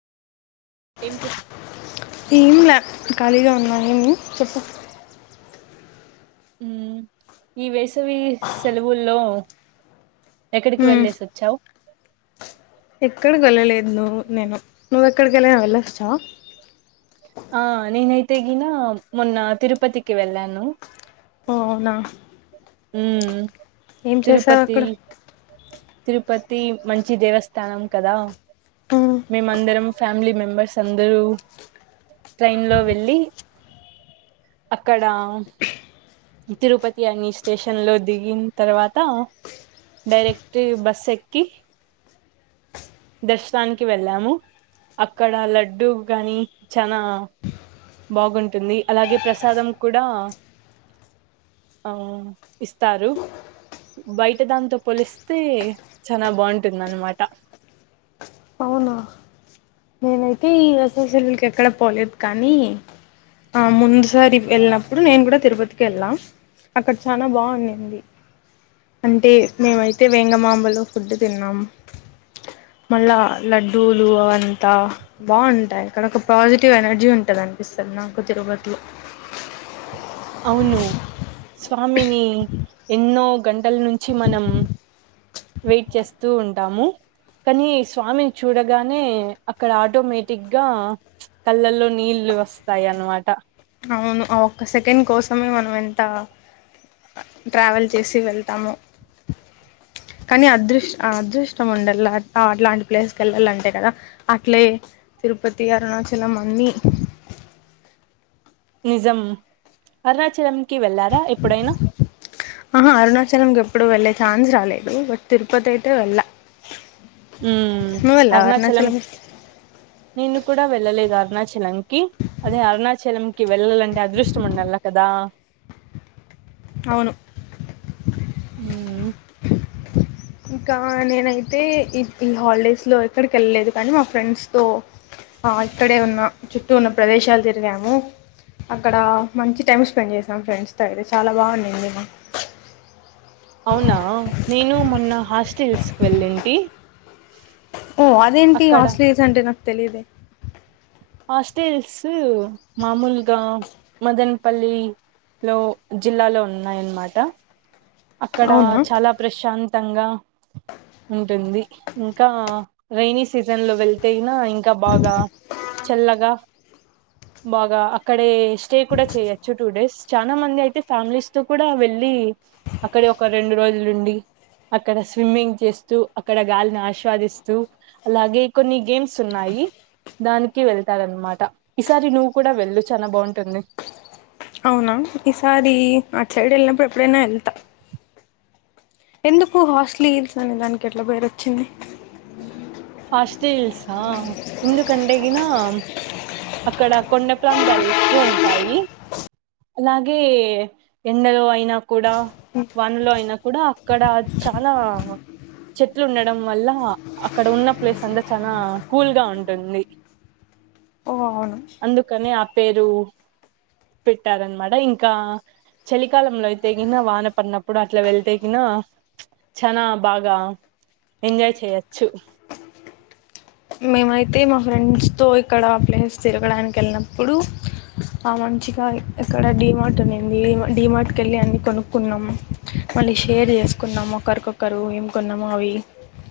ఏం చేస్త కేమ్లా ఖాళీగా ఉన్నా నువ్వు చెప్పు ఉమ్మ్ ఈ వేస్ సవి సెలవుల్లో ఎక్కడికి వెళ్లేేసి వచ్చావ్ ఎక్కడిక్ వెళ్ళలేదు నువ్వు నేను నువ్వెక్కడైకైన వెళ్లొచ్చావా ఆ నేనైతే గిన మొన్న తిరుపతికి వెళ్ళాను ఓ అవునా ఉమ్మ్ ఏం చేసావ్ అక్కడ తిరుపతి మంచి దేవస్థానం కదా ఉమ్, మేమందరం ఫ్యామిలీ మెంబర్స్ అందరూ ట్రైన్లో వెళ్ళి అక్కడ తిరుపతి అని ఇష్ స్టేషన్ లో దిగిన్ తర్వాత డైరెక్ట్ బస్ ఎక్కి దర్శనానికి వెళ్ళాము అక్కడ లడ్డు గాని చనా బాగుంటుంది అలాగే ప్రసాదం కూడా ఆ ఇస్తారు బయట దాంతో పోలిస్తే చనా బాగుంటుంది అనమాట అవునా నేనైతే ఈ వేసవి సెలవులకి ఎక్కడ పోలేదు కానీ ఆ ముందుసారి వెళ్ళినప్పుడు నేను కూడా తిరుపతికి వెళ్ళాం అక్కడ చాలా బాగుందింది అంటే మేమైతే వేంగమాంబలో ఫుడ్ తిన్నాం మళ్ళా లడ్డూలు అవంత బావుంటాయ్ అక్కడ ఒక పాజిటివ్ ఎనర్జీ ఉంటది అనిపిస్థాది నాకు తిరుపతిలో అవును స్వామిని ఎన్నో గంటల నుంచి మనం వెయిట్ చేస్తూ ఉంటాము కనీ స్వామిని చూడగానే అక్కడ ఆటోమేటిక్గా కళ్ళల్లో నీళ్ళువస్తాయి అనమాట అవును ఆ ఒక్క సెకండ్ కోసమే మనం ఎంత ట్రావెల్ చేసి వెళ్తామో కానీ అదృష్ అదృష్టం ఉండాల అట్లాంటి ప్లేస్ కి వెళ్ళాలంటే కదా అట్లే తిరుపతి అరుణాచలం అన్నీ నిజం అరుణాచలం అహా అరుణాచలంకి ఎప్పుడు వెళ్ళ ఛాన్స్ రాలేదు బట్ తిరుపతి అయితే వెళ్ళ ఉమ్మ్ నువ్వు వెళ్ళావా అరుణాచలం నేను కూడ వెళ్ళలేద్ అరుణాచలంకి అదే అరుణాచలంకి వెళ్ళాలంటే అదృష్టం ఉండలా కదా అవును ఊ మ్ ఇంకా నేనైతే ఈ ఈ హాలిడేస్లో ఎక్కడికి వెళ్ళలేదు కానీ మా ఫ్రెండ్స్తో ఆ ఇక్కడే ఉన్న చుట్టూ ఉన్న ప్రదేశాలు తిరిగాము అక్కడ మంచి టైం స్పెండ్ చేసాం ఫ్రెండ్స్తో అయితే చాలా బాగుండింది మాకు అవునా నేను మొన్న హాస్టల్స్ కి వెళ్ళెంటి ఓ అదేంటి హాస్టలియర్స్ అంటే నాక్ తెలీదె హాస్టెల్స్ మామూల్గా మదన్ పల్లి లో జిల్లాలో ఉన్నాయనమాట అక్కడ అవునా చాల ప్రశాంత్ తంగా ఉంటుంది ఇంకా రేని సీజన్ లో వెళ్తేనా ఇంక బాగా లగ బాగ అక్కడే స్టే కూడ చేయొచ్చు టూ డేస్ చానా మంది అయితే ఫ్యామిలీస్ తో కూడా వెళ్ళి అక్కడ ఒక రెండు రోజులు ఉండి అక్కడ స్విమ్మింగ్ చేస్తూ అక్కడ గాలిని ఆశ్వాదిస్తూ అలాగే కొన్ని గేమ్స్ ఉన్నాయి దాని కి వెళ్తారన్నమాట ఈసారి నువ్వు కూడా వెళ్ళు చానా బావుంటుంది అవున ఈసారి అట్ సైడ్ వెళ్ళినప్పుడు ఎప్పుడైనా వెళ్తా ఎందుకు హాస్ట్లీల్స్ అనే దానికి అట్ల పేరు ఒచ్చింది హాస్టిల్స ఆ ఎందుకంటే గిన అక్కడ కొండ ప్రాంతాలు ఎక్కువ ఉంటాయి అలాగే ఎండలో అయినా కూడ వానలో అయినా కూడా అక్కడ చాలా చెట్లు ఉండడం వల్ల అక్కడ ఉన్న ప్లేస్ అంతా చానా కూల్ గా ఉంటుంది ఓ అవును అందుకనే ఆ పేరు పెట్టారన్నమాట ఇంకా చలికాలంలో అయితే గిన వాన పడినప్పుడు అట్లా వెళ్తే గిన చీనా బాగా ఎంజాయ్ చేయచ్చ్ చ్చు మేమైతే మా ఫ్రెండ్స్తో ఇక్కడ ప్లేస్ తిరగడానికి వెళ్ళినప్పుడు ఆ మంచిగా ఇక్కడ డీమార్ట్ ఉన్నింది డీమార్ట్ కేళ్ళి అన్ని కొనుక్కున్నాం మళ్ళీ షేర్ చేసుకున్నాము ఒకరికొకరు ఏం కొన్నామో అవి